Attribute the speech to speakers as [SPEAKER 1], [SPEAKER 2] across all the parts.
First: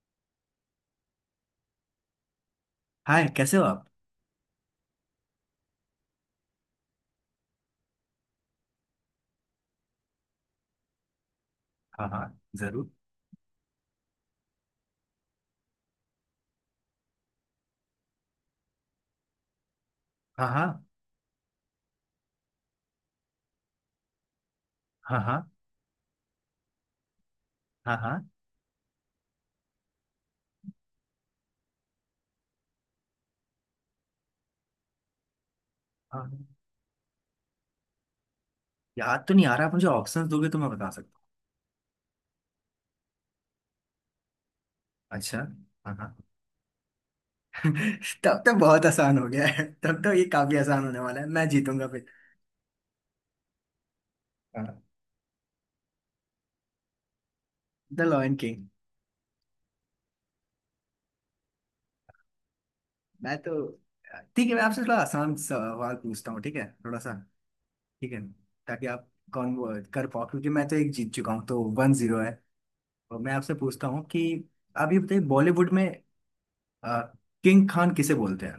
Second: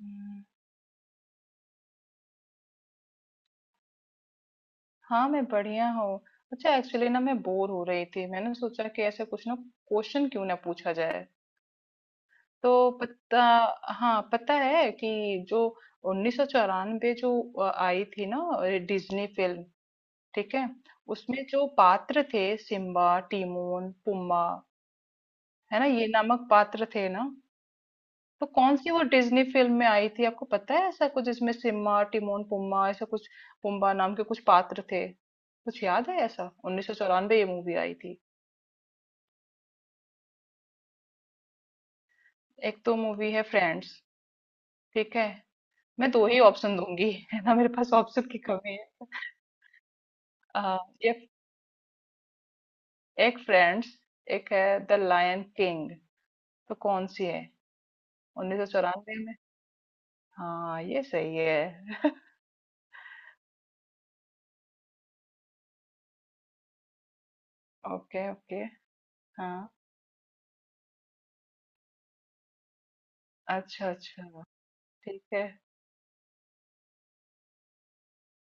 [SPEAKER 1] हम्म,
[SPEAKER 2] hi, कैसे हो आप?
[SPEAKER 1] हाँ मैं बढ़िया हूँ। अच्छा एक्चुअली ना मैं बोर हो रही थी, मैंने सोचा कि ऐसे कुछ ना क्वेश्चन क्यों ना पूछा जाए।
[SPEAKER 2] हाँ हाँ,
[SPEAKER 1] तो
[SPEAKER 2] जरूर।
[SPEAKER 1] पता हाँ पता है कि जो 1994 जो आई थी ना डिज्नी फिल्म,
[SPEAKER 2] हाँ
[SPEAKER 1] ठीक है।
[SPEAKER 2] हाँ।
[SPEAKER 1] उसमें जो पात्र थे सिम्बा, टीमोन, पुम्बा,
[SPEAKER 2] हाँ हाँ।
[SPEAKER 1] है ना, ये नामक पात्र थे ना।
[SPEAKER 2] हाँ हाँ।
[SPEAKER 1] तो कौन सी वो डिज्नी फिल्म में आई थी आपको पता है, ऐसा कुछ जिसमें सिम्बा टिमोन पुम्बा ऐसा कुछ पुम्बा नाम के कुछ पात्र थे कुछ याद है ऐसा?
[SPEAKER 2] हाँ,
[SPEAKER 1] उन्नीस सौ चौरानवे ये मूवी आई थी।
[SPEAKER 2] याद तो नहीं आ रहा। आप मुझे ऑप्शंस दोगे तो मैं बता सकता
[SPEAKER 1] एक तो मूवी है फ्रेंड्स, ठीक
[SPEAKER 2] हूँ।
[SPEAKER 1] है।
[SPEAKER 2] अच्छा। हाँ
[SPEAKER 1] मैं
[SPEAKER 2] हाँ।
[SPEAKER 1] दो ही ऑप्शन दूंगी है ना, मेरे पास ऑप्शन की
[SPEAKER 2] तब तो
[SPEAKER 1] कमी
[SPEAKER 2] बहुत
[SPEAKER 1] है।
[SPEAKER 2] आसान हो गया है, तब तो ये काफी
[SPEAKER 1] आ,
[SPEAKER 2] आसान होने
[SPEAKER 1] ये
[SPEAKER 2] वाला है, मैं जीतूंगा फिर।
[SPEAKER 1] एक फ्रेंड्स, एक है
[SPEAKER 2] हाँ,
[SPEAKER 1] द लायन किंग। तो कौन सी है?
[SPEAKER 2] द लॉयन
[SPEAKER 1] उन्नीस
[SPEAKER 2] किंग।
[SPEAKER 1] सौ चौरानवे में। हाँ ये सही है।
[SPEAKER 2] मैं तो ठीक है, मैं आपसे थोड़ा आसान सवाल पूछता हूँ, ठीक है, थोड़ा सा। ठीक है,
[SPEAKER 1] ओके ओके।
[SPEAKER 2] ताकि आप कौन वो
[SPEAKER 1] हाँ
[SPEAKER 2] कर पाओ, क्योंकि मैं तो एक जीत चुका हूँ, तो 1-0 है। और मैं आपसे पूछता
[SPEAKER 1] अच्छा
[SPEAKER 2] हूँ कि
[SPEAKER 1] अच्छा।
[SPEAKER 2] आप ये बताइए,
[SPEAKER 1] ठीक है।
[SPEAKER 2] बॉलीवुड में किंग खान किसे बोलते हैं?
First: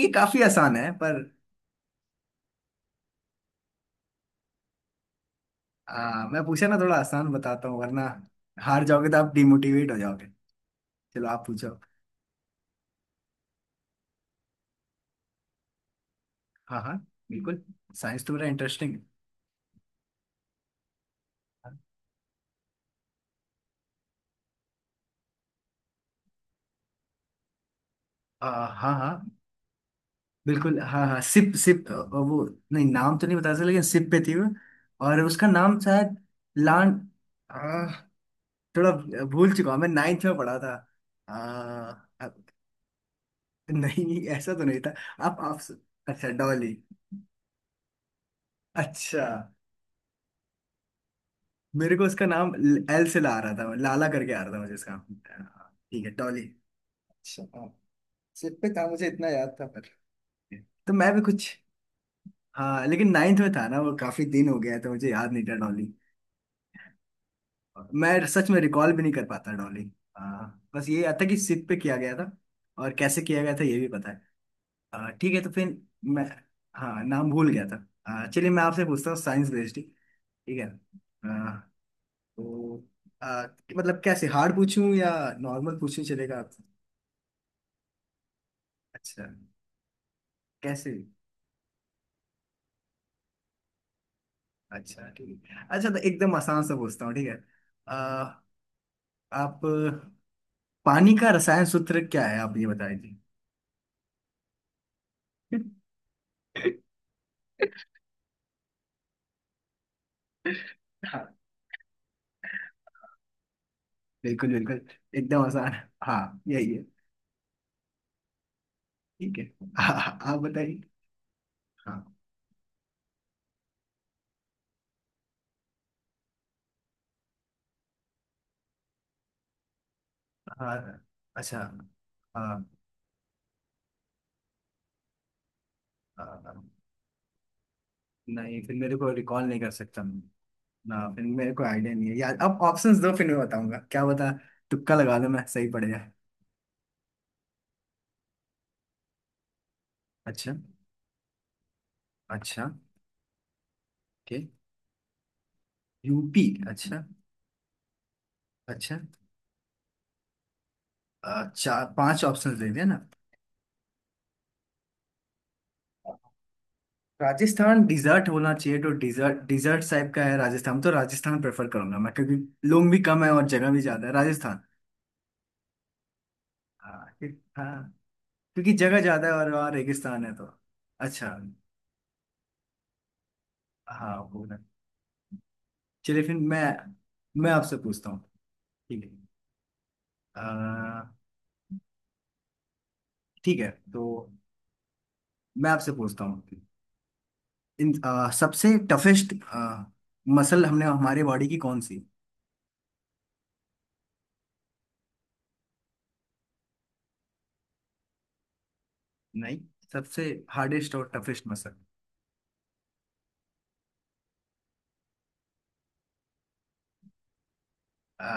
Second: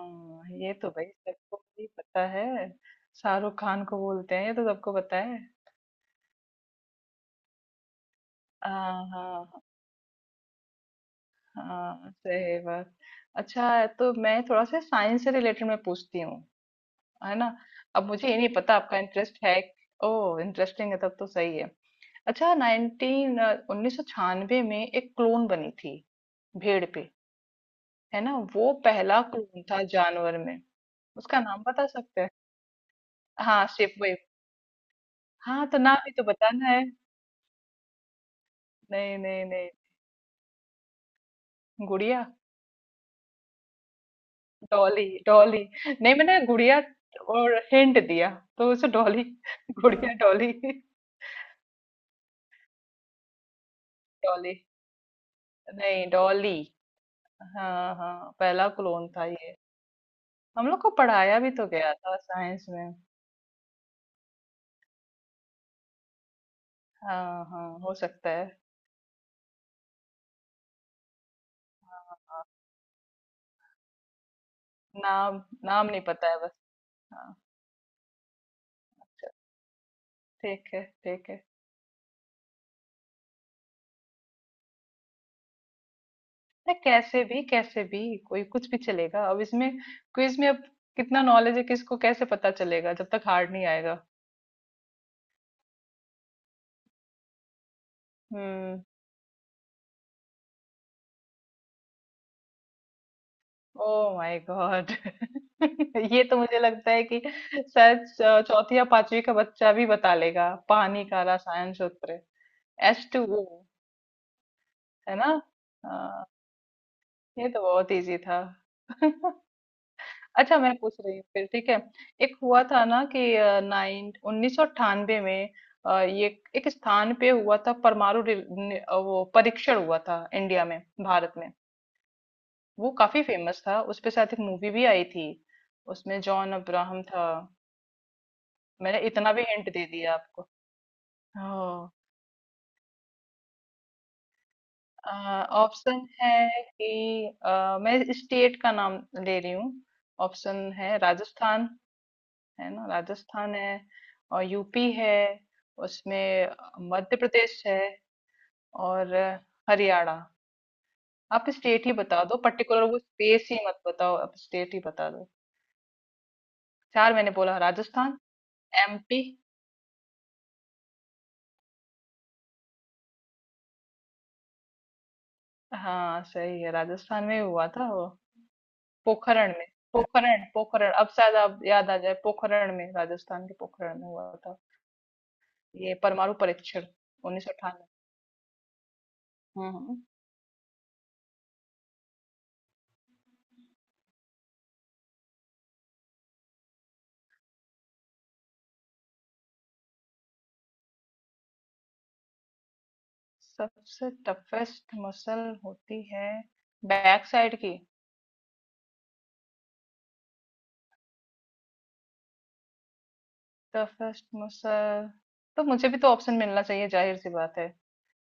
[SPEAKER 2] ये काफी
[SPEAKER 1] ये
[SPEAKER 2] आसान
[SPEAKER 1] तो
[SPEAKER 2] है
[SPEAKER 1] भाई
[SPEAKER 2] पर
[SPEAKER 1] सबको ही पता है, शाहरुख खान को बोलते हैं ये तो सबको पता है।
[SPEAKER 2] मैं पूछा ना, थोड़ा आसान बताता हूँ, वरना हार
[SPEAKER 1] हाँ
[SPEAKER 2] जाओगे तो आप
[SPEAKER 1] हाँ।
[SPEAKER 2] डिमोटिवेट हो जाओगे। चलो, आप पूछो।
[SPEAKER 1] हाँ सही बात। अच्छा तो मैं थोड़ा सा साइंस से रिलेटेड मैं पूछती हूँ,
[SPEAKER 2] हाँ हाँ।
[SPEAKER 1] है ना।
[SPEAKER 2] बिल्कुल।
[SPEAKER 1] अब
[SPEAKER 2] साइंस
[SPEAKER 1] मुझे
[SPEAKER 2] तो
[SPEAKER 1] ये
[SPEAKER 2] बड़ा
[SPEAKER 1] नहीं पता आपका
[SPEAKER 2] इंटरेस्टिंग
[SPEAKER 1] इंटरेस्ट है। ओ इंटरेस्टिंग है तब तो सही है।
[SPEAKER 2] है।
[SPEAKER 1] अच्छा नाइनटीन उन्नीस सौ छियानवे में एक क्लोन बनी थी भेड़ पे, है ना, वो
[SPEAKER 2] हाँ
[SPEAKER 1] पहला
[SPEAKER 2] हाँ।
[SPEAKER 1] क्लोन था जानवर में।
[SPEAKER 2] बिल्कुल। हाँ हाँ।
[SPEAKER 1] उसका
[SPEAKER 2] सिप
[SPEAKER 1] नाम बता
[SPEAKER 2] सिप
[SPEAKER 1] सकते हैं?
[SPEAKER 2] वो। नहीं, नाम तो नहीं बता
[SPEAKER 1] हाँ
[SPEAKER 2] सकते, लेकिन
[SPEAKER 1] शिप।
[SPEAKER 2] सिप पे थी वो। और उसका
[SPEAKER 1] हाँ तो
[SPEAKER 2] नाम
[SPEAKER 1] नाम भी
[SPEAKER 2] शायद
[SPEAKER 1] तो बताना है।
[SPEAKER 2] लान। आ, थोड़ा
[SPEAKER 1] नहीं नहीं
[SPEAKER 2] भूल
[SPEAKER 1] नहीं।
[SPEAKER 2] चुका हूँ, मैं नाइन्थ में पढ़ा था। आ,
[SPEAKER 1] गुड़िया।
[SPEAKER 2] अब- नहीं, ऐसा तो नहीं था।
[SPEAKER 1] डॉली
[SPEAKER 2] आप।
[SPEAKER 1] डॉली नहीं
[SPEAKER 2] अच्छा,
[SPEAKER 1] मैंने
[SPEAKER 2] डॉली।
[SPEAKER 1] गुड़िया और हिंट दिया तो उसे
[SPEAKER 2] अच्छा,
[SPEAKER 1] डॉली। गुड़िया डॉली।
[SPEAKER 2] मेरे को उसका नाम एल से ला रहा था, लाला करके आ
[SPEAKER 1] डॉली,
[SPEAKER 2] रहा था मुझे इसका। हाँ, ठीक
[SPEAKER 1] नहीं
[SPEAKER 2] है, टॉली।
[SPEAKER 1] डॉली।
[SPEAKER 2] अच्छा, हाँ।
[SPEAKER 1] हाँ हाँ
[SPEAKER 2] सिर
[SPEAKER 1] पहला
[SPEAKER 2] पे था, मुझे
[SPEAKER 1] क्लोन था
[SPEAKER 2] इतना याद
[SPEAKER 1] ये।
[SPEAKER 2] था पर।
[SPEAKER 1] हम लोग को
[SPEAKER 2] तो मैं भी
[SPEAKER 1] पढ़ाया
[SPEAKER 2] कुछ।
[SPEAKER 1] भी तो गया था साइंस
[SPEAKER 2] हाँ,
[SPEAKER 1] में।
[SPEAKER 2] लेकिन नाइन्थ में था ना वो, काफी दिन हो गया है, तो मुझे याद नहीं था डॉली।
[SPEAKER 1] हाँ हाँ हो
[SPEAKER 2] मैं
[SPEAKER 1] सकता है।
[SPEAKER 2] सच में रिकॉल भी नहीं कर पाता डॉली। हाँ, बस ये याद था कि सिप पे किया गया
[SPEAKER 1] हाँ,
[SPEAKER 2] था।
[SPEAKER 1] हाँ,
[SPEAKER 2] और कैसे किया गया था ये भी पता है। हाँ, ठीक
[SPEAKER 1] नाम
[SPEAKER 2] है, तो फिर
[SPEAKER 1] नाम नहीं
[SPEAKER 2] मैं,
[SPEAKER 1] पता है बस।
[SPEAKER 2] हाँ, नाम
[SPEAKER 1] हाँ।
[SPEAKER 2] भूल गया था। हाँ, चलिए, मैं आपसे पूछता हूँ
[SPEAKER 1] चल,
[SPEAKER 2] साइंस बेस्ड ही, ठीक है।
[SPEAKER 1] ठीक है ठीक है।
[SPEAKER 2] तो आ, मतलब कैसे हार्ड पूछूं या नॉर्मल पूछूं, चलेगा आप?
[SPEAKER 1] नहीं कैसे भी कैसे भी, कोई कुछ भी चलेगा
[SPEAKER 2] अच्छा,
[SPEAKER 1] अब इसमें, क्विज में अब
[SPEAKER 2] कैसे?
[SPEAKER 1] कितना नॉलेज है किसको कैसे पता चलेगा जब तक हार्ड नहीं आएगा।
[SPEAKER 2] अच्छा ठीक है। अच्छा, तो एकदम आसान सा पूछता हूँ, ठीक है। आ,
[SPEAKER 1] हम्म।
[SPEAKER 2] आप पानी का रसायन सूत्र क्या है, आप ये बताइए?
[SPEAKER 1] Oh my God. ये तो मुझे लगता है कि शायद चौथी या पांचवी का बच्चा भी बता लेगा पानी का
[SPEAKER 2] हाँ,
[SPEAKER 1] रसायन सूत्र। एच टू ओ,
[SPEAKER 2] बिल्कुल बिल्कुल,
[SPEAKER 1] है ना।
[SPEAKER 2] एकदम आसान। हाँ,
[SPEAKER 1] हाँ,
[SPEAKER 2] यही है।
[SPEAKER 1] ये तो बहुत इजी था।
[SPEAKER 2] ठीक है। हाँ, आप
[SPEAKER 1] अच्छा मैं
[SPEAKER 2] बताइए।
[SPEAKER 1] पूछ रही हूँ फिर, ठीक है।
[SPEAKER 2] हाँ
[SPEAKER 1] एक हुआ था ना कि नाइन उन्नीस सौ अट्ठानबे में ये एक स्थान पे हुआ था परमाणु वो परीक्षण हुआ था इंडिया
[SPEAKER 2] हाँ।
[SPEAKER 1] में,
[SPEAKER 2] हाँ,
[SPEAKER 1] भारत में।
[SPEAKER 2] अच्छा। हाँ
[SPEAKER 1] वो काफी फेमस था उस पे शायद एक मूवी भी आई थी, उसमें
[SPEAKER 2] हाँ।
[SPEAKER 1] जॉन
[SPEAKER 2] हाँ।
[SPEAKER 1] अब्राहम था।
[SPEAKER 2] नहीं, फिर मेरे
[SPEAKER 1] मैंने
[SPEAKER 2] को
[SPEAKER 1] इतना भी
[SPEAKER 2] रिकॉल नहीं कर
[SPEAKER 1] हिंट दे
[SPEAKER 2] सकता।
[SPEAKER 1] दिया आपको।
[SPEAKER 2] ना, फिर मेरे को
[SPEAKER 1] हाँ।
[SPEAKER 2] आइडिया नहीं है यार। अब ऑप्शंस दो फिर मैं बताऊंगा, क्या बता। तुक्का लगा दो, मैं सही पड़
[SPEAKER 1] ऑप्शन
[SPEAKER 2] जाए।
[SPEAKER 1] है कि मैं स्टेट का नाम ले रही हूँ।
[SPEAKER 2] अच्छा
[SPEAKER 1] ऑप्शन है राजस्थान,
[SPEAKER 2] अच्छा।
[SPEAKER 1] है ना राजस्थान है,
[SPEAKER 2] ओके।
[SPEAKER 1] और यूपी है
[SPEAKER 2] यूपी
[SPEAKER 1] उसमें,
[SPEAKER 2] अच्छा।
[SPEAKER 1] मध्य प्रदेश है,
[SPEAKER 2] अच्छा।
[SPEAKER 1] और हरियाणा। आप
[SPEAKER 2] चार
[SPEAKER 1] स्टेट ही बता
[SPEAKER 2] पांच
[SPEAKER 1] दो
[SPEAKER 2] ऑप्शंस दे
[SPEAKER 1] पर्टिकुलर
[SPEAKER 2] दिया ना।
[SPEAKER 1] वो स्पेस ही मत बताओ, आप स्टेट ही बता दो। चार मैंने बोला
[SPEAKER 2] राजस्थान
[SPEAKER 1] राजस्थान,
[SPEAKER 2] डिजर्ट होना चाहिए, तो
[SPEAKER 1] एमपी।
[SPEAKER 2] डिजर्ट डिजर्ट टाइप का है राजस्थान, तो राजस्थान प्रेफर करूंगा मैं, क्योंकि लोग भी कम है और जगह भी ज्यादा है राजस्थान।
[SPEAKER 1] हाँ सही है,
[SPEAKER 2] हाँ
[SPEAKER 1] राजस्थान में ही हुआ
[SPEAKER 2] हाँ,
[SPEAKER 1] था वो।
[SPEAKER 2] क्योंकि जगह ज्यादा है और
[SPEAKER 1] पोखरण में,
[SPEAKER 2] वहाँ रेगिस्तान है,
[SPEAKER 1] पोखरण
[SPEAKER 2] तो।
[SPEAKER 1] पोखरण अब
[SPEAKER 2] अच्छा।
[SPEAKER 1] शायद आप याद आ जाए, पोखरण में, राजस्थान के पोखरण में
[SPEAKER 2] हाँ,
[SPEAKER 1] हुआ
[SPEAKER 2] वो
[SPEAKER 1] था
[SPEAKER 2] ना।
[SPEAKER 1] ये
[SPEAKER 2] चलिए,
[SPEAKER 1] परमाणु
[SPEAKER 2] फिर
[SPEAKER 1] परीक्षण उन्नीस
[SPEAKER 2] मैं
[SPEAKER 1] सौ
[SPEAKER 2] आपसे
[SPEAKER 1] अठानवे।
[SPEAKER 2] पूछता हूँ, ठीक
[SPEAKER 1] हम्म।
[SPEAKER 2] है। ठीक है, तो मैं आपसे पूछता हूँ इन सबसे टफेस्ट मसल, हमने हमारे बॉडी की कौन सी।
[SPEAKER 1] सबसे टफेस्ट मसल होती है बैक साइड की।
[SPEAKER 2] नहीं, सबसे हार्डेस्ट और टफेस्ट मसल।
[SPEAKER 1] टफेस्ट मसल, तो मुझे भी तो ऑप्शन मिलना चाहिए जाहिर सी बात है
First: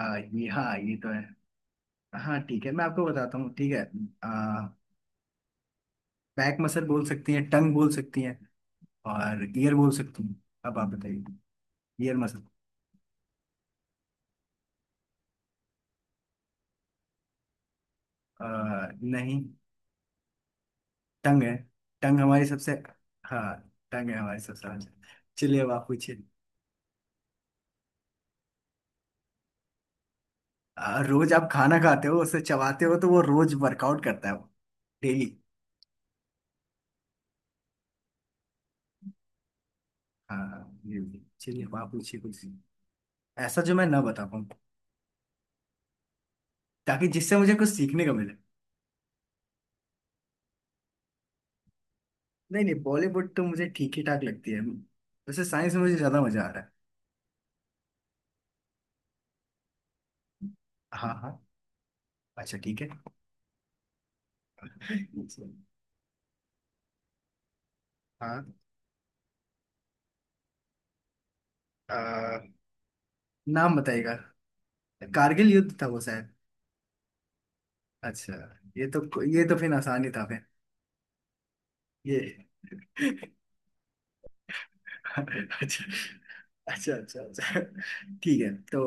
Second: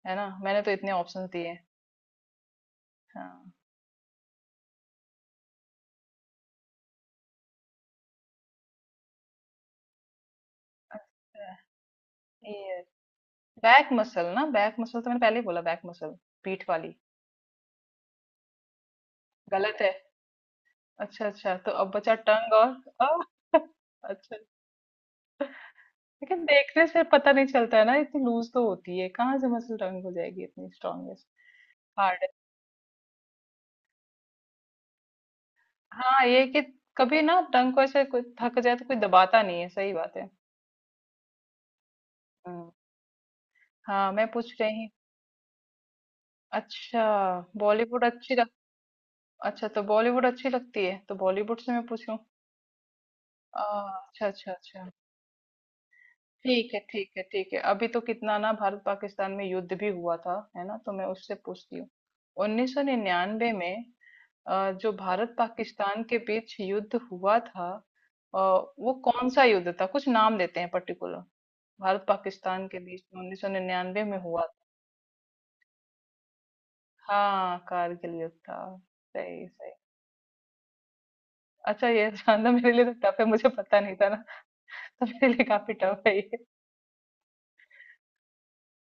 [SPEAKER 1] है ना,
[SPEAKER 2] ये
[SPEAKER 1] मैंने तो
[SPEAKER 2] हाँ,
[SPEAKER 1] इतने
[SPEAKER 2] ये तो है।
[SPEAKER 1] ऑप्शन दिए।
[SPEAKER 2] हाँ, ठीक है, मैं आपको बताता
[SPEAKER 1] हाँ
[SPEAKER 2] हूँ, ठीक है। बैक मसल बोल सकती हैं, टंग बोल सकती हैं, और ईयर बोल सकती हैं। अब आप बताइए।
[SPEAKER 1] अच्छा।
[SPEAKER 2] Ear muscle.
[SPEAKER 1] ये बैक मसल ना, बैक मसल तो मैंने पहले ही बोला, बैक मसल, पीठ वाली।
[SPEAKER 2] आ, नहीं,
[SPEAKER 1] गलत है। अच्छा
[SPEAKER 2] टंग
[SPEAKER 1] अच्छा
[SPEAKER 2] है।
[SPEAKER 1] तो अब बचा
[SPEAKER 2] टंग हमारी
[SPEAKER 1] टंग और।
[SPEAKER 2] सबसे। हाँ,
[SPEAKER 1] अ,
[SPEAKER 2] टंग है
[SPEAKER 1] अच्छा
[SPEAKER 2] हमारी सबसे। चलिए, अब आप पूछिए।
[SPEAKER 1] लेकिन देखने से पता नहीं चलता है ना, इतनी लूज तो होती है कहाँ से मसल टंग हो जाएगी इतनी स्ट्रांगेस्ट
[SPEAKER 2] रोज आप खाना खाते हो,
[SPEAKER 1] हार्ड।
[SPEAKER 2] उसे चबाते हो, तो वो रोज वर्कआउट करता है, वो डेली।
[SPEAKER 1] हाँ ये कि कभी ना टंग को ऐसे कोई थक जाए तो कोई दबाता नहीं है, सही बात है।
[SPEAKER 2] हाँ, ये भी। चलिए, अब आप पूछिए कुछ
[SPEAKER 1] हाँ
[SPEAKER 2] ऐसा जो मैं ना
[SPEAKER 1] हाँ
[SPEAKER 2] बता
[SPEAKER 1] मैं
[SPEAKER 2] पाऊँ,
[SPEAKER 1] पूछ रही। अच्छा,
[SPEAKER 2] ताकि जिससे मुझे कुछ
[SPEAKER 1] बॉलीवुड
[SPEAKER 2] सीखने को मिले।
[SPEAKER 1] अच्छी लग, अच्छा तो बॉलीवुड अच्छी लगती है तो बॉलीवुड से मैं पूछूं?
[SPEAKER 2] नहीं नहीं, बॉलीवुड तो
[SPEAKER 1] आ,
[SPEAKER 2] मुझे ठीक ही ठाक
[SPEAKER 1] अच्छा
[SPEAKER 2] लगती
[SPEAKER 1] अच्छा
[SPEAKER 2] है,
[SPEAKER 1] अच्छा,
[SPEAKER 2] वैसे साइंस में मुझे ज्यादा मजा आ रहा है।
[SPEAKER 1] ठीक है ठीक है ठीक है। अभी तो कितना ना भारत पाकिस्तान में युद्ध भी हुआ था, है ना, तो मैं
[SPEAKER 2] हाँ
[SPEAKER 1] उससे
[SPEAKER 2] हाँ।
[SPEAKER 1] पूछती हूँ।
[SPEAKER 2] अच्छा ठीक है।
[SPEAKER 1] 1999 में जो भारत पाकिस्तान के बीच युद्ध हुआ था अ,
[SPEAKER 2] हाँ।
[SPEAKER 1] वो कौन सा युद्ध था, कुछ नाम देते हैं पर्टिकुलर, भारत
[SPEAKER 2] आ,
[SPEAKER 1] पाकिस्तान के बीच में
[SPEAKER 2] नाम
[SPEAKER 1] 1999
[SPEAKER 2] बताइएगा?
[SPEAKER 1] में हुआ था।
[SPEAKER 2] कारगिल युद्ध था वो शायद।
[SPEAKER 1] हाँ कारगिल
[SPEAKER 2] अच्छा,
[SPEAKER 1] युद्ध था।
[SPEAKER 2] ये
[SPEAKER 1] सही
[SPEAKER 2] तो
[SPEAKER 1] सही।
[SPEAKER 2] फिर आसान ही था फिर।
[SPEAKER 1] अच्छा ये
[SPEAKER 2] ये
[SPEAKER 1] जानना मेरे लिए तो टफ है, मुझे पता नहीं था ना, तो मेरे लिए काफी
[SPEAKER 2] अच्छा
[SPEAKER 1] टफ है ये।
[SPEAKER 2] अच्छा अच्छा। अच्छा ठीक है, तो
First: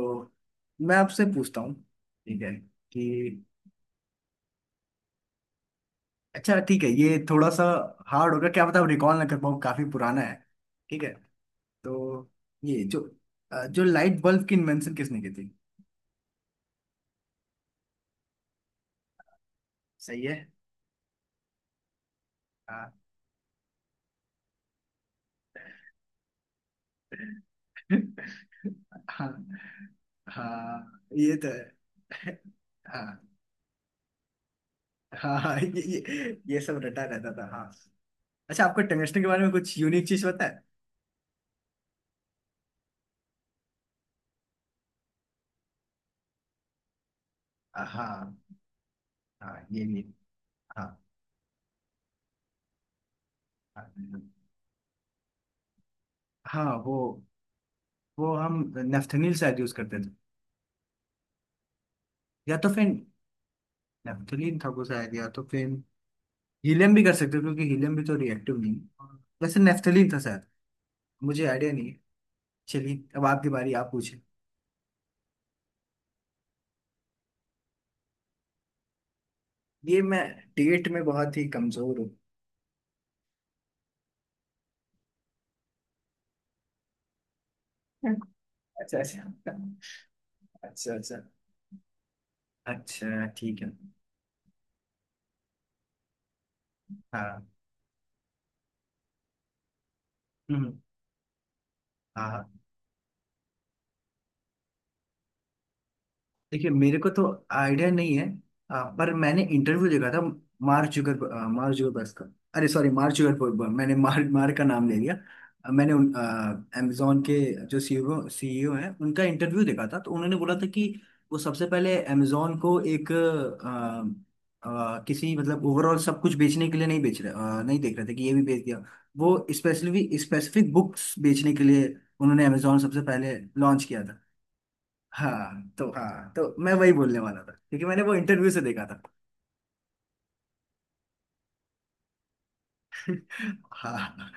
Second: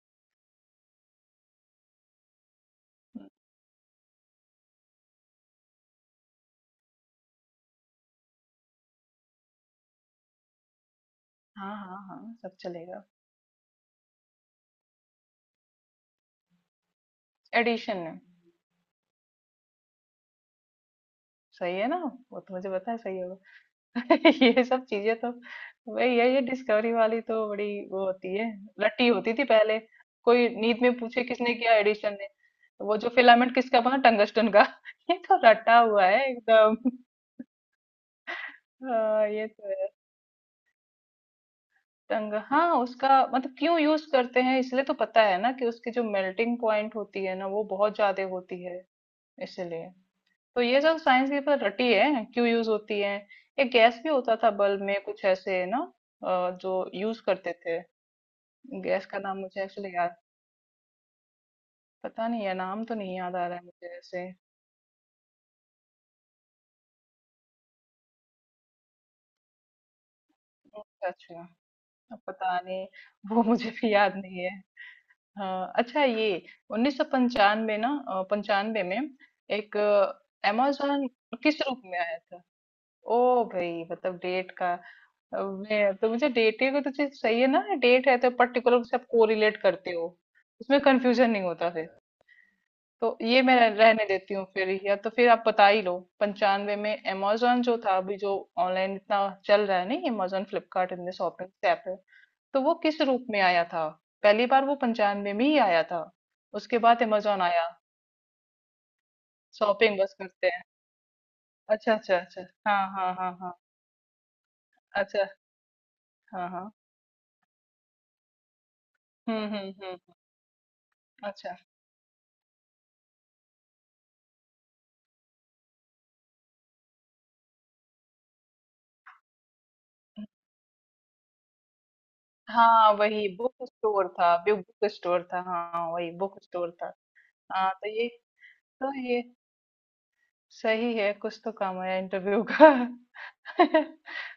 [SPEAKER 2] मैं आपसे पूछता हूँ, ठीक है, कि अच्छा ठीक है, ये थोड़ा सा हार्ड होगा, क्या पता आप रिकॉल ना कर पाऊँ, काफी पुराना है। ठीक है।
[SPEAKER 1] हाँ हाँ हाँ
[SPEAKER 2] तो
[SPEAKER 1] सब
[SPEAKER 2] ये जो
[SPEAKER 1] चलेगा।
[SPEAKER 2] जो लाइट बल्ब की इन्वेंशन किसने की थी?
[SPEAKER 1] एडिशन में।
[SPEAKER 2] सही है।
[SPEAKER 1] सही है ना, वो तो मुझे पता है
[SPEAKER 2] हाँ।
[SPEAKER 1] सही होगा। ये सब चीजें तो भाई, ये डिस्कवरी वाली तो बड़ी वो होती है, रट्टी
[SPEAKER 2] हाँ
[SPEAKER 1] होती थी पहले। कोई नींद में
[SPEAKER 2] हाँ,
[SPEAKER 1] पूछे
[SPEAKER 2] ये तो
[SPEAKER 1] किसने किया, एडिशन ने,
[SPEAKER 2] है।
[SPEAKER 1] तो वो जो
[SPEAKER 2] हाँ।
[SPEAKER 1] फिलामेंट किसका बना, टंगस्टन का। ये
[SPEAKER 2] हाँ
[SPEAKER 1] तो
[SPEAKER 2] हाँ,
[SPEAKER 1] रटा
[SPEAKER 2] ये
[SPEAKER 1] हुआ है
[SPEAKER 2] ये ये
[SPEAKER 1] एकदम।
[SPEAKER 2] सब रटा रहता था, हाँ। अच्छा, आपको टंगस्टन के
[SPEAKER 1] हाँ,
[SPEAKER 2] बारे
[SPEAKER 1] ये
[SPEAKER 2] में
[SPEAKER 1] तो
[SPEAKER 2] कुछ
[SPEAKER 1] है।
[SPEAKER 2] यूनिक चीज पता है?
[SPEAKER 1] टंग हाँ, उसका मतलब क्यों यूज करते हैं इसलिए तो पता है ना, कि उसकी जो मेल्टिंग पॉइंट होती है ना वो बहुत ज्यादा
[SPEAKER 2] हाँ।
[SPEAKER 1] होती है,
[SPEAKER 2] हाँ, ये
[SPEAKER 1] इसलिए।
[SPEAKER 2] भी।
[SPEAKER 1] तो ये
[SPEAKER 2] हाँ।
[SPEAKER 1] सब साइंस की पर रटी है क्यों यूज होती है। एक गैस भी
[SPEAKER 2] हाँ,
[SPEAKER 1] होता था बल्ब में कुछ ऐसे ना, जो
[SPEAKER 2] वो
[SPEAKER 1] यूज करते थे।
[SPEAKER 2] वो हम
[SPEAKER 1] गैस का
[SPEAKER 2] नेफ्थेनिल
[SPEAKER 1] नाम
[SPEAKER 2] शायद
[SPEAKER 1] मुझे
[SPEAKER 2] यूज
[SPEAKER 1] एक्चुअली
[SPEAKER 2] करते थे।
[SPEAKER 1] याद पता नहीं है,
[SPEAKER 2] या तो
[SPEAKER 1] नाम
[SPEAKER 2] फिर
[SPEAKER 1] तो नहीं याद आ रहा है मुझे ऐसे।
[SPEAKER 2] नेफ्थलीन था वो शायद, या तो फिर हीलियम भी कर सकते थे, क्योंकि हीलियम भी तो रिएक्टिव नहीं है। वैसे नेफ्थलीन था शायद।
[SPEAKER 1] अच्छा अच्छा।
[SPEAKER 2] मुझे आइडिया नहीं है।
[SPEAKER 1] अब पता नहीं,
[SPEAKER 2] चलिए, अब
[SPEAKER 1] वो
[SPEAKER 2] आपकी
[SPEAKER 1] मुझे
[SPEAKER 2] बारी, आप
[SPEAKER 1] भी याद
[SPEAKER 2] पूछे।
[SPEAKER 1] नहीं है। हाँ अच्छा ये उन्नीस सौ पंचानवे ना, पंचानवे में एक
[SPEAKER 2] ये मैं डेट में
[SPEAKER 1] अमेजोन
[SPEAKER 2] बहुत ही
[SPEAKER 1] किस रूप
[SPEAKER 2] कमजोर
[SPEAKER 1] में
[SPEAKER 2] हूँ।
[SPEAKER 1] आया था? ओ भाई मतलब डेट का, मैं तो, मुझे डेटिंग तो चीज सही है ना, डेट है तो पर्टिकुलर उससे
[SPEAKER 2] अच्छा
[SPEAKER 1] आप
[SPEAKER 2] अच्छा
[SPEAKER 1] कोरिलेट करते हो, उसमें
[SPEAKER 2] अच्छा। अच्छा।
[SPEAKER 1] कंफ्यूजन नहीं होता फिर। तो
[SPEAKER 2] अच्छा
[SPEAKER 1] ये मैं
[SPEAKER 2] ठीक है।
[SPEAKER 1] रहने देती हूँ फिर, या तो फिर आप बता ही लो। पंचानवे में
[SPEAKER 2] हाँ।
[SPEAKER 1] Amazon जो था अभी जो ऑनलाइन इतना चल रहा है, नहीं Amazon
[SPEAKER 2] हम्म,
[SPEAKER 1] फ्लिपकार्ट इनमें शॉपिंग ऐप है,
[SPEAKER 2] हाँ
[SPEAKER 1] तो
[SPEAKER 2] हाँ।
[SPEAKER 1] वो किस रूप में आया था पहली बार, वो पंचानवे में ही आया था,
[SPEAKER 2] देखिए,
[SPEAKER 1] उसके
[SPEAKER 2] मेरे
[SPEAKER 1] बाद
[SPEAKER 2] को तो
[SPEAKER 1] Amazon आया।
[SPEAKER 2] आइडिया नहीं है। पर मैंने इंटरव्यू
[SPEAKER 1] शॉपिंग
[SPEAKER 2] देखा
[SPEAKER 1] बस
[SPEAKER 2] था
[SPEAKER 1] करते हैं।
[SPEAKER 2] मार्क जुगर, मार्क
[SPEAKER 1] अच्छा
[SPEAKER 2] जुगरबर्ग
[SPEAKER 1] अच्छा
[SPEAKER 2] का।
[SPEAKER 1] अच्छा।
[SPEAKER 2] अरे
[SPEAKER 1] हाँ
[SPEAKER 2] सॉरी,
[SPEAKER 1] हाँ
[SPEAKER 2] मार्क
[SPEAKER 1] हाँ हाँ,
[SPEAKER 2] जुगरबर्ग मैंने मार्क मार्क का नाम ले लिया।
[SPEAKER 1] अच्छा।
[SPEAKER 2] मैंने उन
[SPEAKER 1] हाँ हाँ।
[SPEAKER 2] अमेजोन के जो सीईओ सीईओ हैं उनका इंटरव्यू देखा था, तो
[SPEAKER 1] हम्म,
[SPEAKER 2] उन्होंने बोला था कि वो
[SPEAKER 1] अच्छा।
[SPEAKER 2] सबसे पहले अमेजोन को एक आ, आ, किसी मतलब ओवरऑल सब कुछ बेचने के लिए नहीं बेच रहे, नहीं देख रहे थे कि ये भी बेच दिया। वो स्पेसिफिक स्पेसिफिक बुक्स बेचने के लिए उन्होंने अमेजोन
[SPEAKER 1] हाँ
[SPEAKER 2] सबसे
[SPEAKER 1] वही
[SPEAKER 2] पहले
[SPEAKER 1] बुक
[SPEAKER 2] लॉन्च किया
[SPEAKER 1] स्टोर
[SPEAKER 2] था।
[SPEAKER 1] था, बिग बुक स्टोर था,
[SPEAKER 2] हाँ,
[SPEAKER 1] हाँ
[SPEAKER 2] तो
[SPEAKER 1] वही
[SPEAKER 2] हाँ,
[SPEAKER 1] बुक
[SPEAKER 2] तो
[SPEAKER 1] स्टोर
[SPEAKER 2] मैं वही
[SPEAKER 1] था।
[SPEAKER 2] बोलने वाला था
[SPEAKER 1] हाँ
[SPEAKER 2] क्योंकि
[SPEAKER 1] तो
[SPEAKER 2] मैंने
[SPEAKER 1] ये,
[SPEAKER 2] वो इंटरव्यू से देखा
[SPEAKER 1] तो
[SPEAKER 2] था।
[SPEAKER 1] ये सही है, कुछ तो काम आया इंटरव्यू का।
[SPEAKER 2] हाँ।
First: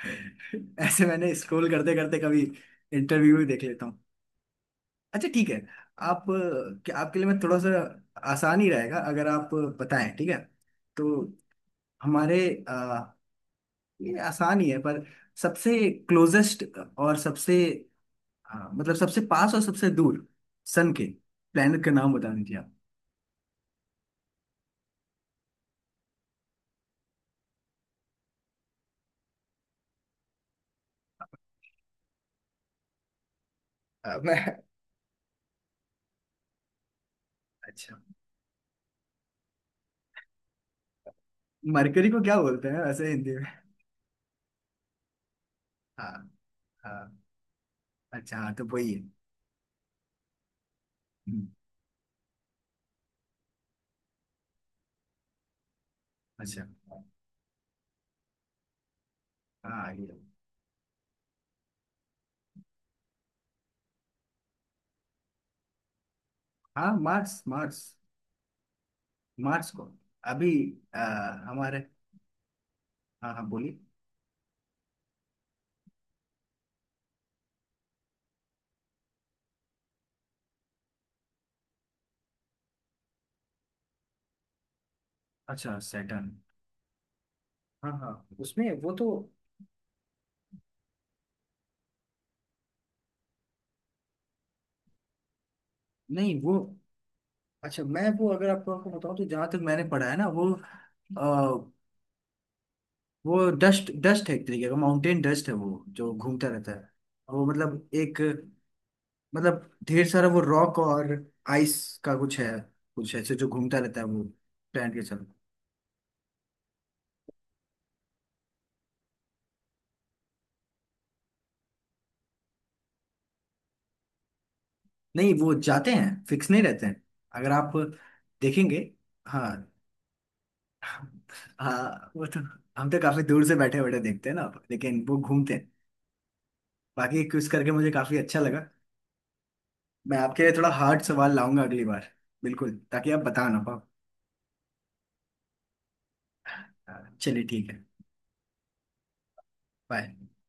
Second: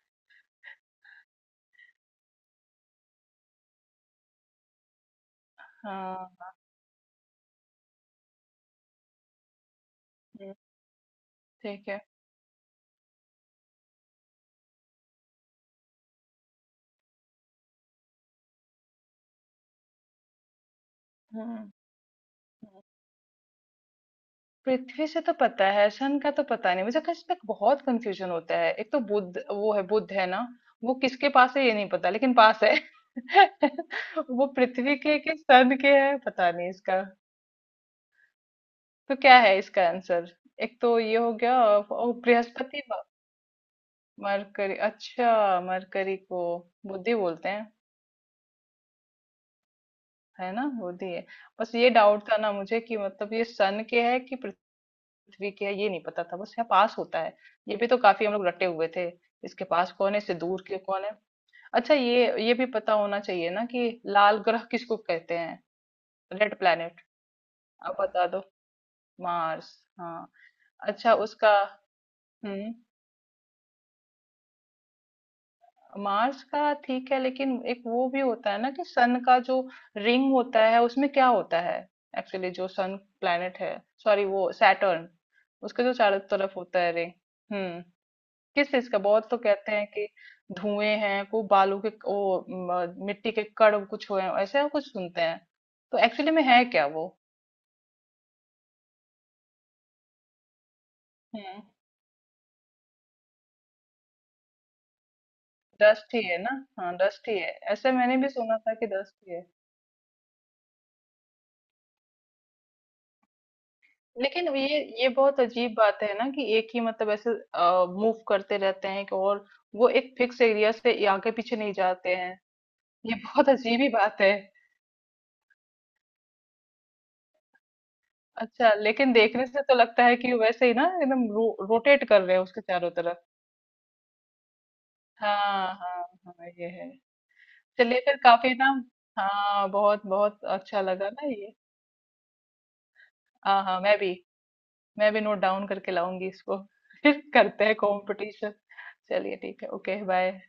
[SPEAKER 2] ऐसे मैंने स्क्रॉल करते करते कभी इंटरव्यू भी देख लेता हूँ। अच्छा ठीक है। आप,
[SPEAKER 1] हाँ।
[SPEAKER 2] क्या आपके लिए मैं थोड़ा सा आसान ही रहेगा अगर आप बताएं, ठीक है?
[SPEAKER 1] हम्म,
[SPEAKER 2] तो
[SPEAKER 1] ठीक है।
[SPEAKER 2] हमारे अ, ये आसान ही है पर सबसे क्लोजेस्ट और सबसे मतलब सबसे पास और सबसे दूर सन के
[SPEAKER 1] हम्म। हम्म।
[SPEAKER 2] प्लेनेट का नाम बता दीजिए आप।
[SPEAKER 1] पृथ्वी से तो पता है, सन का तो पता नहीं मुझे, किस पे बहुत कंफ्यूजन होता है, एक तो बुध वो है, बुध है ना, वो किसके पास है ये नहीं पता लेकिन पास है।
[SPEAKER 2] मैं।
[SPEAKER 1] वो पृथ्वी के सन के है पता नहीं इसका।
[SPEAKER 2] अच्छा,
[SPEAKER 1] तो क्या है इसका आंसर? एक तो ये हो गया
[SPEAKER 2] मरकरी
[SPEAKER 1] और
[SPEAKER 2] को क्या बोलते हैं
[SPEAKER 1] बृहस्पति।
[SPEAKER 2] वैसे हिंदी?
[SPEAKER 1] मरकरी, अच्छा मरकरी
[SPEAKER 2] हाँ
[SPEAKER 1] को बुद्धि
[SPEAKER 2] हाँ।
[SPEAKER 1] बोलते हैं,
[SPEAKER 2] अच्छा, हाँ तो वही है।
[SPEAKER 1] है ना बुद्धि है।
[SPEAKER 2] हम्म,
[SPEAKER 1] बस ये डाउट था ना मुझे कि मतलब ये सन के है कि पृथ्वी के है, ये नहीं पता था, बस
[SPEAKER 2] अच्छा।
[SPEAKER 1] यहाँ पास होता है। ये भी तो काफी हम लोग रटे हुए थे, इसके पास
[SPEAKER 2] हाँ,
[SPEAKER 1] कौन है,
[SPEAKER 2] ये।
[SPEAKER 1] इससे दूर के कौन है। अच्छा, ये भी पता होना चाहिए ना कि लाल ग्रह किसको कहते हैं, रेड
[SPEAKER 2] हाँ,
[SPEAKER 1] प्लेनेट।
[SPEAKER 2] Mars Mars.
[SPEAKER 1] आप बता दो।
[SPEAKER 2] Mars
[SPEAKER 1] Mars.
[SPEAKER 2] को
[SPEAKER 1] हाँ।
[SPEAKER 2] अभी अ,
[SPEAKER 1] अच्छा उसका।
[SPEAKER 2] हमारे।
[SPEAKER 1] हम्म।
[SPEAKER 2] हाँ हाँ, बोलिए।
[SPEAKER 1] मार्स का ठीक है, लेकिन एक वो भी होता है ना कि सन का जो रिंग होता है उसमें क्या होता है? एक्चुअली जो सन प्लेनेट है, सॉरी वो सैटर्न,
[SPEAKER 2] अच्छा,
[SPEAKER 1] उसके जो चारों
[SPEAKER 2] सैटर्न।
[SPEAKER 1] तरफ होता है रिंग। हम्म।
[SPEAKER 2] हाँ हाँ। उसमें
[SPEAKER 1] किस चीज
[SPEAKER 2] वो
[SPEAKER 1] का,
[SPEAKER 2] तो
[SPEAKER 1] बहुत तो कहते हैं कि धुएं हैं को बालू के, वो मिट्टी के कण कुछ हुए हैं, ऐसे कुछ सुनते हैं, तो एक्चुअली
[SPEAKER 2] नहीं,
[SPEAKER 1] में
[SPEAKER 2] वो।
[SPEAKER 1] है क्या वो?
[SPEAKER 2] अच्छा, मैं वो अगर आपको आपको बताऊं तो, जहाँ तक मैंने पढ़ा है ना वो,
[SPEAKER 1] हम्म।
[SPEAKER 2] अ, वो डस्ट डस्ट है, एक तरीके का माउंटेन डस्ट है, वो जो
[SPEAKER 1] डस्ट ही है
[SPEAKER 2] घूमता
[SPEAKER 1] ना,
[SPEAKER 2] रहता है।
[SPEAKER 1] हाँ डस्ट ही
[SPEAKER 2] वो
[SPEAKER 1] है,
[SPEAKER 2] मतलब
[SPEAKER 1] ऐसे मैंने
[SPEAKER 2] एक,
[SPEAKER 1] भी सुना था कि डस्ट ही है।
[SPEAKER 2] मतलब ढेर सारा वो रॉक और आइस का कुछ है, कुछ ऐसे जो घूमता रहता है वो
[SPEAKER 1] लेकिन अब ये
[SPEAKER 2] प्लैनेट के
[SPEAKER 1] ये
[SPEAKER 2] साथ।
[SPEAKER 1] बहुत अजीब बात है ना कि एक ही मतलब ऐसे मूव करते रहते हैं कि, और वो एक फिक्स एरिया से ये आगे पीछे नहीं जाते हैं, ये बहुत अजीब ही बात है।
[SPEAKER 2] नहीं, वो जाते हैं, फिक्स नहीं रहते हैं। अगर आप
[SPEAKER 1] अच्छा
[SPEAKER 2] देखेंगे।
[SPEAKER 1] लेकिन देखने
[SPEAKER 2] हाँ
[SPEAKER 1] से तो लगता है कि वैसे ही ना एकदम रोटेट
[SPEAKER 2] हाँ,
[SPEAKER 1] कर
[SPEAKER 2] वो
[SPEAKER 1] रहे
[SPEAKER 2] तो
[SPEAKER 1] हैं उसके
[SPEAKER 2] हम
[SPEAKER 1] चारों
[SPEAKER 2] तो
[SPEAKER 1] तरफ।
[SPEAKER 2] काफी दूर से बैठे बैठे देखते हैं ना, लेकिन वो घूमते
[SPEAKER 1] हाँ
[SPEAKER 2] हैं।
[SPEAKER 1] हाँ। हाँ ये है।
[SPEAKER 2] बाकी क्विज करके मुझे
[SPEAKER 1] चलिए फिर
[SPEAKER 2] काफी अच्छा
[SPEAKER 1] काफी ना,
[SPEAKER 2] लगा।
[SPEAKER 1] हाँ बहुत
[SPEAKER 2] मैं आपके
[SPEAKER 1] बहुत
[SPEAKER 2] लिए थोड़ा
[SPEAKER 1] अच्छा
[SPEAKER 2] हार्ड
[SPEAKER 1] लगा ना
[SPEAKER 2] सवाल
[SPEAKER 1] ये।
[SPEAKER 2] लाऊंगा अगली बार, बिल्कुल, ताकि आप बता ना
[SPEAKER 1] हाँ हाँ
[SPEAKER 2] पाओ।
[SPEAKER 1] मैं भी, मैं भी नोट डाउन करके लाऊंगी इसको।
[SPEAKER 2] हाँ,
[SPEAKER 1] फिर
[SPEAKER 2] चलिए
[SPEAKER 1] करते
[SPEAKER 2] ठीक
[SPEAKER 1] हैं
[SPEAKER 2] है।
[SPEAKER 1] कंपटीशन। चलिए ठीक है ओके
[SPEAKER 2] बाय।
[SPEAKER 1] बाय।